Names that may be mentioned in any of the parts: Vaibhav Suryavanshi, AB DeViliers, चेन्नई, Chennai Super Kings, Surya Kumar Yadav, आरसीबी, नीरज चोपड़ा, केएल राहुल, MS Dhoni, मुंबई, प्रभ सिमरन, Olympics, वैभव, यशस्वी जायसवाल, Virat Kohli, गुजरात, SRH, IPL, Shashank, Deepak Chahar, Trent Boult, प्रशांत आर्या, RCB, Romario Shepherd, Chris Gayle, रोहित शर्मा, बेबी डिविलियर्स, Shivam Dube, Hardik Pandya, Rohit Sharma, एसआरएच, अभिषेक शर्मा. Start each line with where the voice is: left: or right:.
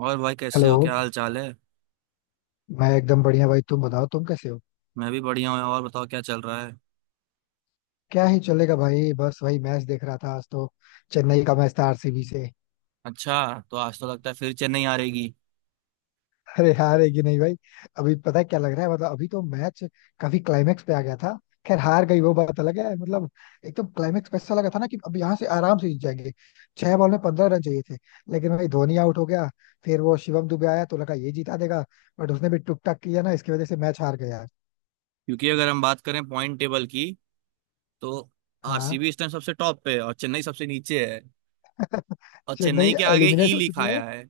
right: और भाई कैसे
left: हेलो।
right: हो? क्या हाल चाल है?
left: मैं एकदम बढ़िया भाई, तुम बताओ तुम कैसे हो।
right: मैं भी बढ़िया हूँ। और बताओ क्या चल रहा है।
left: क्या ही चलेगा भाई, बस वही मैच देख रहा था आज तो। चेन्नई का मैच था आरसीबी से।
right: अच्छा, तो आज तो लगता है फिर चेन्नई आ रहेगी।
left: अरे हार है कि नहीं भाई। अभी पता है क्या लग रहा है, मतलब अभी तो मैच काफी क्लाइमेक्स पे आ गया था। खैर हार गई वो बात अलग है, मतलब एकदम क्लाइमेक्स पे ऐसा लगा था ना कि अब यहाँ से आराम से जीत जाएंगे। छह बॉल में 15 रन चाहिए थे, लेकिन भाई धोनी आउट हो गया। फिर वो शिवम दुबे आया तो लगा ये जिता देगा, बट उसने भी टुक टाक किया ना, इसकी वजह से मैच हार गया।
right: क्योंकि अगर हम बात करें पॉइंट टेबल की तो
left: हाँ,
right: आरसीबी इस टाइम सबसे टॉप पे है और चेन्नई सबसे नीचे है। और
left: चेन्नई
right: चेन्नई के आगे ई
left: एलिमिनेट हो चुकी
right: लिखा
left: है।
right: आया है।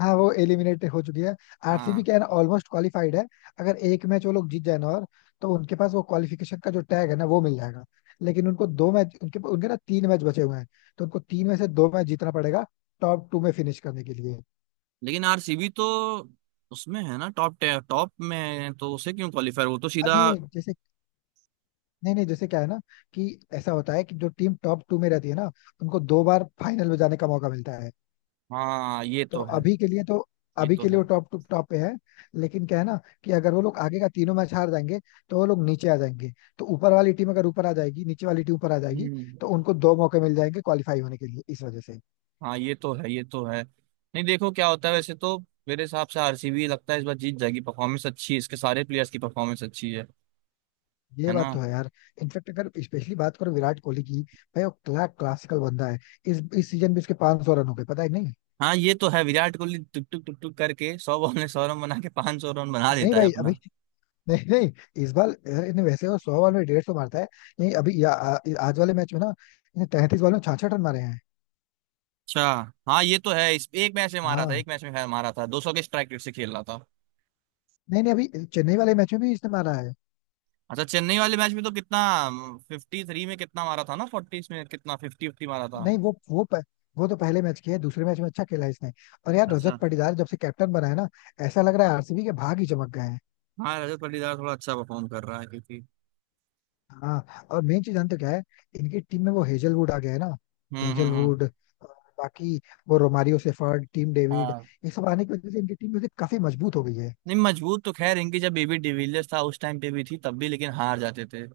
left: हाँ वो एलिमिनेट हो चुकी है। आरसीबी
right: हाँ।
left: क्या है ना, ऑलमोस्ट क्वालिफाइड है। अगर एक मैच वो लोग जीत जाए ना और, तो उनके पास वो क्वालिफिकेशन का जो टैग है ना वो मिल जाएगा। लेकिन उनको दो मैच उनके उनके ना तीन मैच बचे हुए हैं। तो उनको तीन में से दो मैच जीतना पड़ेगा, टॉप टू में फिनिश करने के लिए।
right: लेकिन आरसीबी तो उसमें है ना, टॉप टॉप में है, तो उसे क्यों क्वालिफाई, वो तो सीधा।
left: नहीं नहीं जैसे, नहीं नहीं जैसे क्या है ना कि ऐसा होता है कि जो टीम टॉप टू में रहती है ना, उनको दो बार फाइनल में जाने का मौका मिलता है।
right: हाँ ये
left: तो
right: तो है।
left: अभी के लिए तो,
right: ये
left: अभी
right: तो
left: के लिए
right: है।
left: वो टॉप टू टॉप पे है। लेकिन क्या है ना कि अगर वो लोग आगे का तीनों मैच हार जाएंगे, तो वो लोग नीचे आ जाएंगे। तो ऊपर वाली टीम अगर ऊपर आ जाएगी, नीचे वाली टीम ऊपर आ जाएगी,
right: हम्म।
left: तो उनको दो मौके मिल जाएंगे क्वालिफाई होने के लिए, इस वजह से।
right: हाँ ये तो है। ये तो है। नहीं, देखो क्या होता है वैसे तो। मेरे हिसाब से आरसीबी लगता है इस बार जीत जाएगी। परफॉर्मेंस अच्छी है, इसके सारे प्लेयर्स की परफॉर्मेंस अच्छी है।
left: ये
right: है ना?
left: बात तो है यार। इनफेक्ट अगर स्पेशली बात करो विराट कोहली की, भाई वो क्लासिकल बंदा है। इस सीजन भी उसके 500 सौ रन हो गए, पता है कि नहीं।
right: हाँ ये तो है। विराट कोहली टुक टुक टुक टुक करके 100 बॉल में सौ रन बना के 500 रन बना
left: नहीं
right: देता है
left: भाई अभी
right: अपना।
left: नहीं नहीं, इस बार यार इसने, वैसे वो सौ बॉल में डेढ़ सौ मारता है। नहीं अभी आज वाले मैच में ना इसने 33 बॉल में 66 रन मारे हैं।
right: अच्छा। हाँ ये तो है। इस एक मैच में मारा था, एक
left: हाँ।
right: मैच में खैर मारा था, 200 के स्ट्राइक रेट से खेल रहा था।
left: नहीं नहीं अभी चेन्नई वाले मैच में भी इसने मारा है।
right: अच्छा, चेन्नई वाले मैच में तो कितना 53 में कितना मारा था ना, 40 में कितना, फिफ्टी फिफ्टी मारा था।
left: नहीं वो तो पहले मैच किया है, दूसरे मैच में अच्छा खेला है इसने। और यार
right: अच्छा।
left: रजत पाटीदार जब से कैप्टन बना है ना, ऐसा लग रहा है आरसीबी के भाग ही चमक गए हैं।
right: हाँ, रजत पाटीदार थोड़ा अच्छा परफॉर्म कर रहा है क्योंकि।
left: हाँ, और मेन चीज जानते हो क्या है। इनकी टीम में वो हेजलवुड आ गया है ना।
right: हम्म।
left: हेजलवुड, बाकी वो रोमारियो सेफर्ड, टीम डेविड,
right: हम्म।
left: ये सब आने की वजह से इनकी टीम में से काफी मजबूत हो गई है।
right: नहीं, मजबूत तो खैर इनकी जब बेबी डिविलियर्स था उस टाइम पे भी थी, तब भी लेकिन हार जाते थे।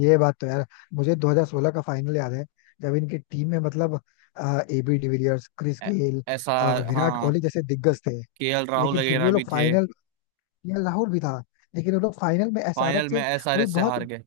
left: ये बात तो यार, मुझे 2016 का फाइनल याद है, जब इनकी टीम में मतलब एबी डिविलियर्स, क्रिस
right: ऐ-
left: गेल
right: ऐसा।
left: और विराट
right: हाँ।
left: कोहली जैसे दिग्गज थे।
right: केएल राहुल
left: लेकिन फिर भी
right: वगैरह
left: वो लोग
right: भी थे।
left: फाइनल, लाहौर भी था, लेकिन वो लोग फाइनल में
right: फाइनल
left: एसआरएच
right: में
left: से, वही
right: एसआरएच से
left: बहुत,
right: हार गए।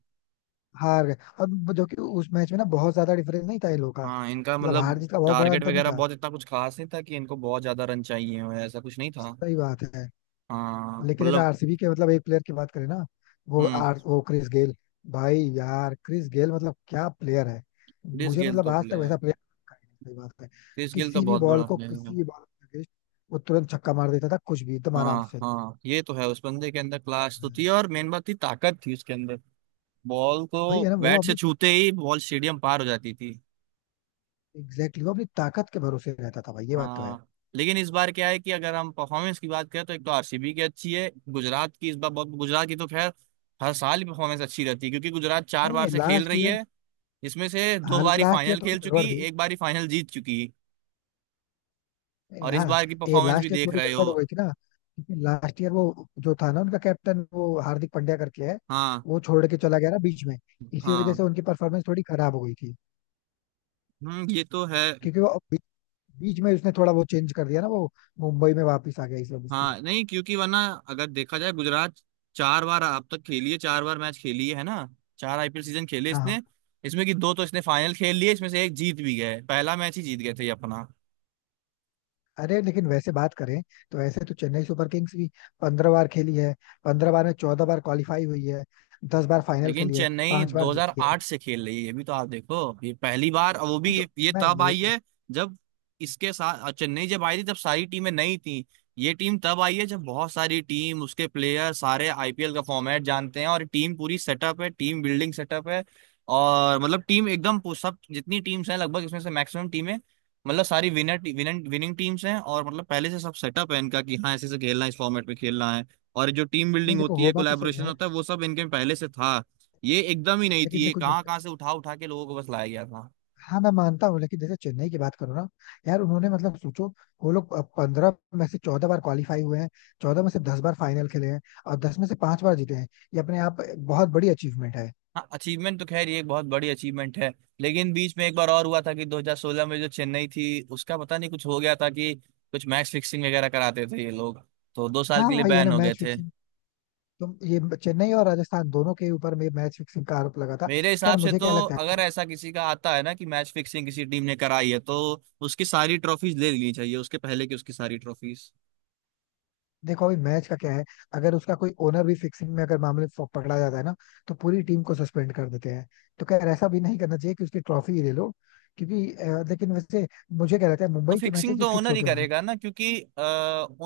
left: हार गए। और वो- जो कि उस मैच में ना बहुत ज्यादा डिफरेंस नहीं था इन लोगों का,
right: हाँ, इनका
left: मतलब हार
right: मतलब
left: जीत का बहुत बड़ा
right: टारगेट
left: अंतर नहीं
right: वगैरह
left: था।
right: बहुत इतना कुछ खास नहीं था कि इनको बहुत ज्यादा रन चाहिए हो, ऐसा कुछ नहीं था।
left: सही बात है।
right: हाँ
left: लेकिन अगर
right: मतलब।
left: आरसीबी के मतलब एक प्लेयर की बात करें ना, वो
right: हम्म।
left: आर वो क्रिस गेल। भाई यार क्रिस गेल मतलब क्या प्लेयर है।
right: क्रिस
left: मुझे
right: गेल
left: मतलब
right: तो
left: आज तक वैसा
right: प्लेयर।
left: प्लेयर। सही बात है।
right: क्रिस गेल तो
left: किसी भी
right: बहुत
left: बॉल
right: बड़ा
left: को,
right: प्लेयर
left: किसी
right: है।
left: भी बॉल के अगेंस्ट, वो तुरंत छक्का मार देता था, कुछ भी एकदम आराम
right: हाँ
left: से।
right: हाँ ये तो है। उस बंदे के अंदर क्लास तो थी, और मेन बात थी ताकत थी उसके अंदर। बॉल
left: भाई
right: को
left: है ना वो
right: बैट से
left: अपनी,
right: छूते ही बॉल स्टेडियम पार हो जाती थी।
left: एग्जैक्टली exactly, वो अपनी ताकत के भरोसे रहता था भाई, ये बात तो है।
right: हाँ। लेकिन इस बार क्या है कि अगर हम परफॉर्मेंस की बात करें, तो एक तो आरसीबी की अच्छी है, गुजरात की इस बार बहुत, गुजरात की तो खैर हर साल ही परफॉर्मेंस अच्छी रहती है, क्योंकि गुजरात चार
left: नहीं
right: बार
left: नहीं,
right: से खेल
left: लास्ट
right: रही
left: ईयर।
right: है, जिसमें से दो
left: हाँ
right: बार ही
left: लास्ट ईयर
right: फाइनल
left: थोड़ी
right: खेल
left: गड़बड़
right: चुकी,
left: थी।
right: एक बार ही फाइनल जीत चुकी। और इस
left: हाँ,
right: बार की
left: ये
right: परफॉर्मेंस भी
left: लास्ट ईयर
right: देख
left: थोड़ी
right: रहे
left: गड़बड़ हो गई
right: हो।
left: थी ना, क्योंकि लास्ट ईयर वो जो था ना, उनका कैप्टन वो हार्दिक पांड्या करके है,
right: हाँ
left: वो छोड़ के चला गया ना बीच में। इसी वजह से
right: हाँ।
left: उनकी परफॉर्मेंस थोड़ी खराब हो गई थी।
right: हम्म, ये तो है।
left: क्योंकि बीच में उसने थोड़ा वो चेंज कर दिया ना, वो मुंबई में वापस आ गया, इस वजह से।
right: हाँ, नहीं क्योंकि वरना अगर देखा जाए गुजरात 4 बार अब तक खेली है, 4 बार मैच खेली है ना। 4 आईपीएल सीजन खेले
left: हाँ हाँ।
right: इसने। इसमें कि दो तो इसने फाइनल खेल लिए, इसमें से एक जीत भी गए, पहला मैच ही जीत गए थे ये अपना।
left: अरे लेकिन वैसे बात करें तो वैसे तो चेन्नई सुपर किंग्स भी 15 बार खेली है। 15 बार में 14 बार क्वालिफाई हुई है, 10 बार फाइनल
right: लेकिन
left: खेली है,
right: चेन्नई
left: पांच बार जीती है।
right: 2008 से खेल रही है, ये भी तो आप देखो। ये पहली बार, और वो
left: नहीं
right: भी
left: तो
right: ये
left: मैं
right: तब
left: ये
right: आई
left: कह-
right: है जब, इसके साथ चेन्नई जब आई थी तब सारी टीमें नई थी। ये टीम तब आई है जब बहुत सारी टीम उसके प्लेयर सारे आईपीएल का फॉर्मेट जानते हैं, और टीम पूरी सेटअप है, टीम बिल्डिंग सेटअप है। और मतलब टीम एकदम सब जितनी टीम्स हैं लगभग इसमें से मैक्सिमम टीमें, मतलब सारी विनर विनिंग विनिंग टीम्स हैं, और मतलब पहले से सब सेटअप है इनका कि हाँ ऐसे से खेलना है, इस फॉर्मेट में खेलना है। और जो टीम
left: नहीं
right: बिल्डिंग
left: देखो,
right: होती
left: हो
right: है,
left: बात तो सही
right: कोलैबोरेशन
left: है।
right: होता है, वो सब इनके में पहले से था। ये एकदम ही नहीं
left: लेकिन
right: थी, ये
left: देखो
right: कहाँ
left: जैसे,
right: कहाँ से उठा उठा के लोगों को बस लाया गया था।
left: हाँ मैं मानता हूँ, लेकिन जैसे चेन्नई की बात करो ना, यार उन्होंने मतलब सोचो, वो लोग 15 में से 14 बार क्वालिफाई हुए हैं, 14 में से 10 बार फाइनल खेले हैं, और 10 में से 5 बार जीते हैं। ये अपने आप बहुत बड़ी अचीवमेंट है।
right: हाँ, अचीवमेंट तो खैर ये एक बहुत बड़ी अचीवमेंट है। लेकिन बीच में एक बार और हुआ था कि 2016 में जो चेन्नई थी उसका पता नहीं कुछ हो गया था, कि कुछ मैच फिक्सिंग वगैरह कराते थे ये लोग, तो 2 साल
left: हाँ
right: के लिए
left: वही है
right: बैन
left: ना
right: हो गए
left: मैच
right: थे।
left: फिक्सिंग। तुम ये चेन्नई और राजस्थान दोनों के ऊपर में मैच फिक्सिंग का आरोप लगा था।
right: मेरे
left: खैर
right: हिसाब से
left: मुझे
right: तो,
left: क्या लगता है
right: अगर
left: ना,
right: ऐसा किसी का आता है ना कि मैच फिक्सिंग किसी टीम ने कराई है, तो उसकी सारी ट्रॉफीज ले लेनी चाहिए, उसके पहले की उसकी सारी ट्रॉफीज।
left: देखो अभी मैच का क्या है। अगर उसका कोई ओनर भी फिक्सिंग में अगर मामले पकड़ा जाता है ना, तो पूरी टीम को सस्पेंड कर देते हैं। तो खैर ऐसा भी नहीं करना चाहिए कि उसकी ट्रॉफी ही ले लो, क्योंकि लेकिन वैसे मुझे क्या लगता है,
right: तो
left: मुंबई के मैचेस
right: फिक्सिंग
left: ही
right: तो
left: फिक्स
right: ओनर ही
left: होते होंगे।
right: करेगा ना, क्योंकि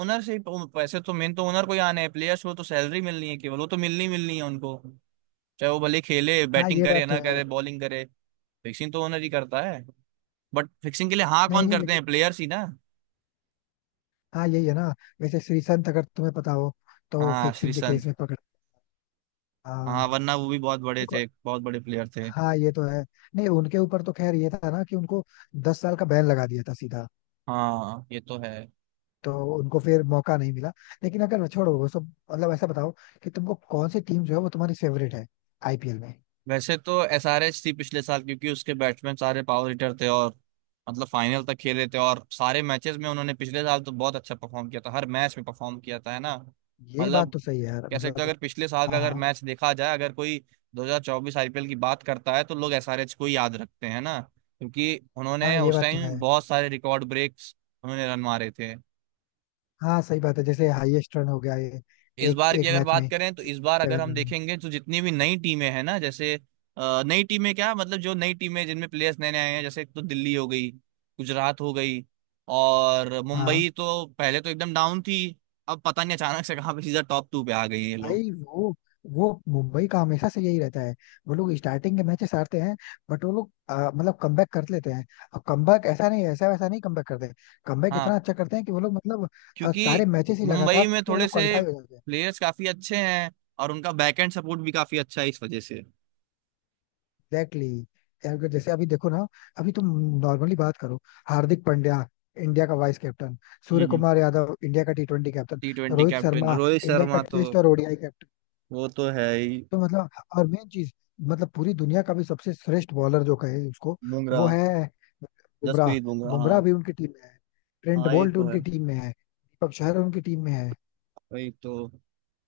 right: ओनर से ही- तो, वैसे तो मेन तो ओनर को ही आना है, प्लेयर्स को तो सैलरी मिलनी है केवल, वो तो मिलनी ही मिलनी है उनको, चाहे वो भले खेले,
left: हाँ
right: बैटिंग
left: ये
right: करे
left: बात तो
right: ना
left: है।
right: करे, बॉलिंग करे। फिक्सिंग तो ओनर ही करता है। बट फिक्सिंग के लिए हाँ
left: नहीं
right: कौन
left: नहीं
right: करते
left: लेकिन,
right: हैं? प्लेयर्स ही ना।
left: हाँ यही है ना। वैसे श्रीसंत अगर तुम्हें पता हो, तो
right: हाँ,
left: फिक्सिंग के केस
right: श्रीसंत।
left: में पकड़। हाँ।
right: हाँ, वरना वो भी बहुत बड़े
left: देखो,
right: थे, बहुत बड़े प्लेयर थे।
left: हाँ ये तो है। नहीं उनके ऊपर तो खैर ये था ना कि उनको 10 साल का बैन लगा दिया था सीधा,
right: हाँ ये तो है।
left: तो उनको फिर मौका नहीं मिला। लेकिन अगर छोड़ो वो सब, मतलब ऐसा बताओ कि तुमको कौन सी टीम जो है वो तुम्हारी फेवरेट है, आईपीएल में।
right: वैसे तो एसआरएच थी पिछले साल, क्योंकि उसके बैट्समैन सारे पावर हिटर थे, और मतलब फाइनल तक खेले थे, और सारे मैचेस में उन्होंने पिछले साल तो बहुत अच्छा परफॉर्म किया था, हर मैच में परफॉर्म किया था, है ना।
left: ये बात
right: मतलब
left: तो सही है यार,
right: कह सकते हो,
left: मतलब।
right: अगर पिछले साल का
left: हाँ
right: अगर
left: हाँ
right: मैच देखा जाए, अगर कोई 2024 आईपीएल की बात करता है तो लोग एसआरएच को ही याद रखते हैं ना, क्योंकि
left: हाँ।
right: उन्होंने
left: ये
right: उस
left: बात तो है।
right: टाइम बहुत सारे रिकॉर्ड ब्रेक्स उन्होंने रन मारे थे।
left: हाँ सही बात है, जैसे हाईएस्ट रन हो गया ये,
right: इस
left: एक
right: बार की
left: एक
right: अगर
left: मैच में,
right: बात करें, तो इस बार अगर
left: सेवन
right: हम
left: रन।
right: देखेंगे तो जितनी भी नई टीमें हैं ना, जैसे, नई टीमें क्या मतलब, जो नई टीमें जिनमें प्लेयर्स नए नए आए हैं, जैसे एक तो दिल्ली हो गई, गुजरात हो गई। और
left: हाँ
right: मुंबई तो पहले तो एकदम डाउन थी, अब पता नहीं अचानक से कहाँ पे सीधा टॉप टू पे आ गई ये लोग।
left: भाई। वो मुंबई का हमेशा से यही रहता है, वो लोग स्टार्टिंग के मैचेस हारते हैं, बट वो लोग मतलब कमबैक कर लेते हैं। अब कमबैक ऐसा नहीं, ऐसा वैसा नहीं कमबैक करते, कमबैक
right: हाँ,
left: इतना अच्छा करते हैं कि वो लोग मतलब,
right: क्योंकि
left: सारे मैचेस ही लगातार
right: मुंबई में
left: जीत के वो
right: थोड़े
left: लोग
right: से
left: क्वालिफाई हो जाते हैं।
right: प्लेयर्स काफी अच्छे हैं, और उनका बैकएंड सपोर्ट भी काफी अच्छा है इस वजह से।
left: एग्जैक्टली। यार अगर जैसे अभी देखो ना, अभी तुम नॉर्मली बात करो, हार्दिक पांड्या, इंडिया का वाइस कैप्टन, सूर्य
right: हम्म।
left: कुमार यादव, इंडिया का T twenty captain,
right: T twenty
left: Rohit
right: captain
left: Sharma,
right: Rohit
left: India का
right: शर्मा तो,
left: टेस्ट और ओडीआई कैप्टन,
right: वो तो है ही।
left: तो मतलब, और मेन चीज, मतलब पूरी दुनिया का भी सबसे श्रेष्ठ बॉलर जो कहे उसको, वो
right: बुमराह,
left: है बुमराह।
right: जसप्रीत बुमराह।
left: बुमराह
right: हाँ
left: भी उनकी टीम में है, ट्रेंट
right: हाँ ये
left: बोल्ट
right: तो है,
left: उनकी टीम में है, दीपक चहर उनकी टीम में है,
right: वही तो,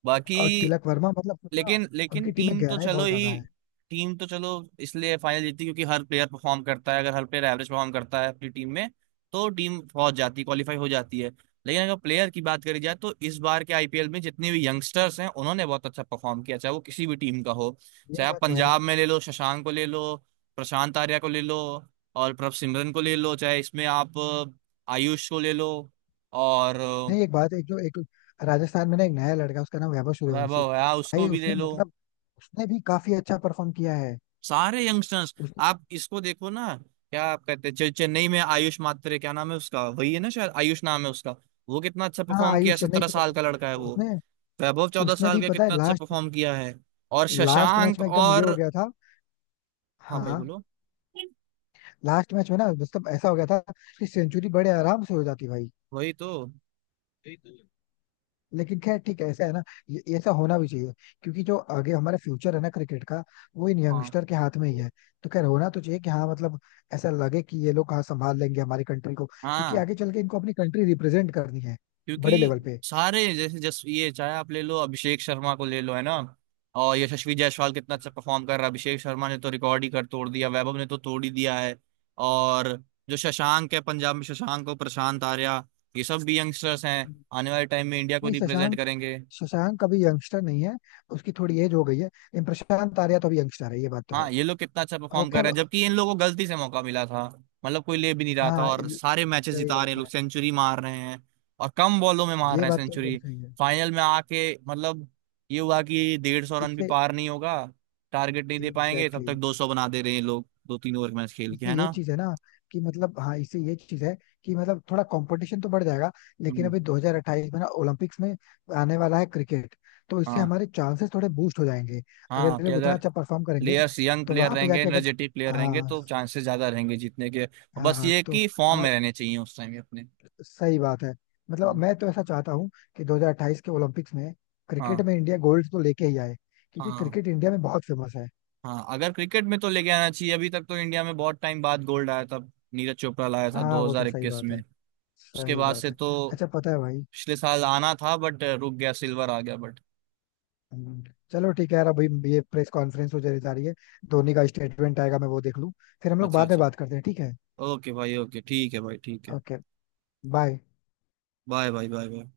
right: बाकी।
left: और तिलक वर्मा, मतलब पता,
right: लेकिन लेकिन
left: उनकी टीम में
right: टीम तो
left: गहराई
right: चलो
left: बहुत
right: ही,
left: ज्यादा है।
right: टीम तो चलो इसलिए फाइनल जीतती क्योंकि हर प्लेयर परफॉर्म करता है, अगर हर प्लेयर एवरेज परफॉर्म करता है अपनी टीम में, तो टीम पहुंच जाती है, क्वालिफाई हो जाती है। लेकिन अगर प्लेयर की बात करी जाए, तो इस बार के आईपीएल में जितने भी यंगस्टर्स हैं उन्होंने बहुत अच्छा परफॉर्म किया, चाहे वो किसी भी टीम का हो।
left: ये
right: चाहे आप
left: बात तो है।
right: पंजाब में ले लो, शशांक को ले लो, प्रशांत आर्या को ले लो, और प्रभ सिमरन को ले लो, चाहे इसमें आप आयुष को ले लो। और
left: नहीं एक बात, एक जो एक राजस्थान में ना एक नया लड़का है, उसका नाम वैभव सूर्यवंशी।
right: वैभव है हाँ,
left: भाई
right: उसको भी
left: उसने
right: ले लो।
left: मतलब, उसने भी काफी अच्छा परफॉर्म किया है।
right: सारे यंगस्टर्स।
left: उसने,
right: आप इसको देखो ना, क्या कहते हैं चल, चेन्नई में आयुष मात्रे, क्या नाम है उसका, वही है ना, शायद आयुष नाम है उसका। वो कितना अच्छा
left: हाँ,
right: परफॉर्म किया,
left: आयुष चेन्नई
right: सत्रह
left: से
right: साल का लड़का है
left: परफॉर्म
right: वो।
left: उसने,
right: वैभव चौदह
left: उसने
right: साल
left: भी
right: का
left: पता है,
right: कितना अच्छा
left: लास्ट,
right: परफॉर्म किया है। और
left: लास्ट मैच
right: शशांक
left: में एकदम ये हो
right: और,
left: गया था।
right: हाँ भाई
left: हाँ
right: बोलो,
left: लास्ट मैच में ना मतलब ऐसा हो गया था कि सेंचुरी बड़े आराम से हो जाती
right: वही तो,
left: भाई। लेकिन खैर ठीक है, ऐसा है ना, ये ऐसा होना भी चाहिए, क्योंकि जो आगे हमारा फ्यूचर है ना क्रिकेट का, वो इन
right: हाँ
left: यंगस्टर के हाथ में ही है। तो खैर होना तो चाहिए, कि हाँ मतलब ऐसा लगे कि ये लोग हाँ संभाल लेंगे हमारी कंट्री को, क्योंकि
right: हाँ।
left: आगे चल के इनको अपनी कंट्री रिप्रेजेंट करनी है, बड़े
right: क्योंकि
left: लेवल पे।
right: सारे जैसे जस ये, चाहे आप ले लो अभिषेक शर्मा को ले लो, है ना, और यशस्वी जायसवाल कितना अच्छा परफॉर्म कर रहा है, अभिषेक शर्मा ने तो रिकॉर्ड ही कर तोड़ दिया, वैभव ने तो तोड़ ही दिया है। और जो शशांक है पंजाब में, शशांक और प्रशांत आर्या, ये सब भी यंगस्टर्स हैं, आने वाले टाइम में इंडिया को
left: नहीं
right: रिप्रेजेंट
left: शशांक,
right: करेंगे।
left: शशांक अभी यंगस्टर नहीं है, उसकी थोड़ी एज हो गई है, लेकिन प्रशांत आर्या तो अभी यंगस्टर है, ये बात तो है।
right: हाँ, ये लोग कितना अच्छा
left: और
right: परफॉर्म कर रहे
left: खैर,
right: हैं, जबकि इन लोगों को गलती से मौका मिला था, मतलब कोई ले भी नहीं रहा था,
left: हाँ
right: और
left: सही
right: सारे मैचेस जिता रहे
left: बात
right: हैं, लोग
left: है।
right: सेंचुरी मार रहे हैं, और कम बॉलों में मार
left: ये
right: रहे हैं
left: बात तो एकदम
right: सेंचुरी।
left: सही है।
right: फाइनल में आके मतलब ये हुआ कि 150 रन भी
left: इससे,
right: पार नहीं होगा, टारगेट नहीं दे पाएंगे, तब
left: एग्जैक्टली,
right: तक 200 बना दे रहे हैं ये लोग 2-3 ओवर मैच खेल के,
left: इससे
right: है
left: ये
right: ना।
left: चीज है ना कि मतलब, हाँ इससे ये चीज है कि मतलब थोड़ा कंपटीशन तो बढ़ जाएगा। लेकिन
right: हम्म।
left: अभी 2028 में ना ओलंपिक्स में आने वाला है क्रिकेट, तो इससे
right: हाँ
left: हमारे चांसेस थोड़े बूस्ट हो जाएंगे। अगर
right: हाँ,
left: ये
right: कि
left: लोग इतना
right: अगर
left: अच्छा परफॉर्म करेंगे,
right: प्लेयर्स यंग
left: तो
right: प्लेयर
left: वहां पे
right: रहेंगे,
left: जाके अगर,
right: एनर्जेटिक प्लेयर रहेंगे,
left: हाँ,
right: तो चांसेस ज्यादा रहेंगे जीतने के।
left: हाँ
right: बस
left: हाँ,
right: ये है
left: तो
right: कि फॉर्म में
left: हमारे,
right: रहने चाहिए उस टाइम अपने।
left: सही बात है। मतलब
right: हम्म।
left: मैं तो ऐसा चाहता हूँ कि 2028 के ओलंपिक्स में क्रिकेट
right: हाँ
left: में इंडिया गोल्ड तो लेके ही आए, क्योंकि
right: हाँ।
left: क्रिकेट इंडिया में बहुत फेमस है।
right: हाँ, अगर क्रिकेट में तो लेके आना चाहिए। अभी तक तो इंडिया में बहुत टाइम बाद गोल्ड आया था, नीरज चोपड़ा लाया था
left: हाँ वो तो सही
right: 2021
left: बात
right: में।
left: है,
right: उसके
left: सही
right: बाद
left: बात
right: से
left: है।
right: तो
left: अच्छा पता है भाई,
right: पिछले साल आना था, बट रुक गया, सिल्वर आ गया, बट।
left: हम्म, चलो ठीक है यार। अभी ये प्रेस कॉन्फ्रेंस हो जा रही है, धोनी का स्टेटमेंट आएगा, मैं वो देख लूँ, फिर हम लोग
right: अच्छा
left: बाद में
right: अच्छा,
left: बात करते हैं, ठीक है।
right: ओके भाई, ओके ठीक है भाई, ठीक है।
left: Okay. Bye.
right: Bye bye bye bye.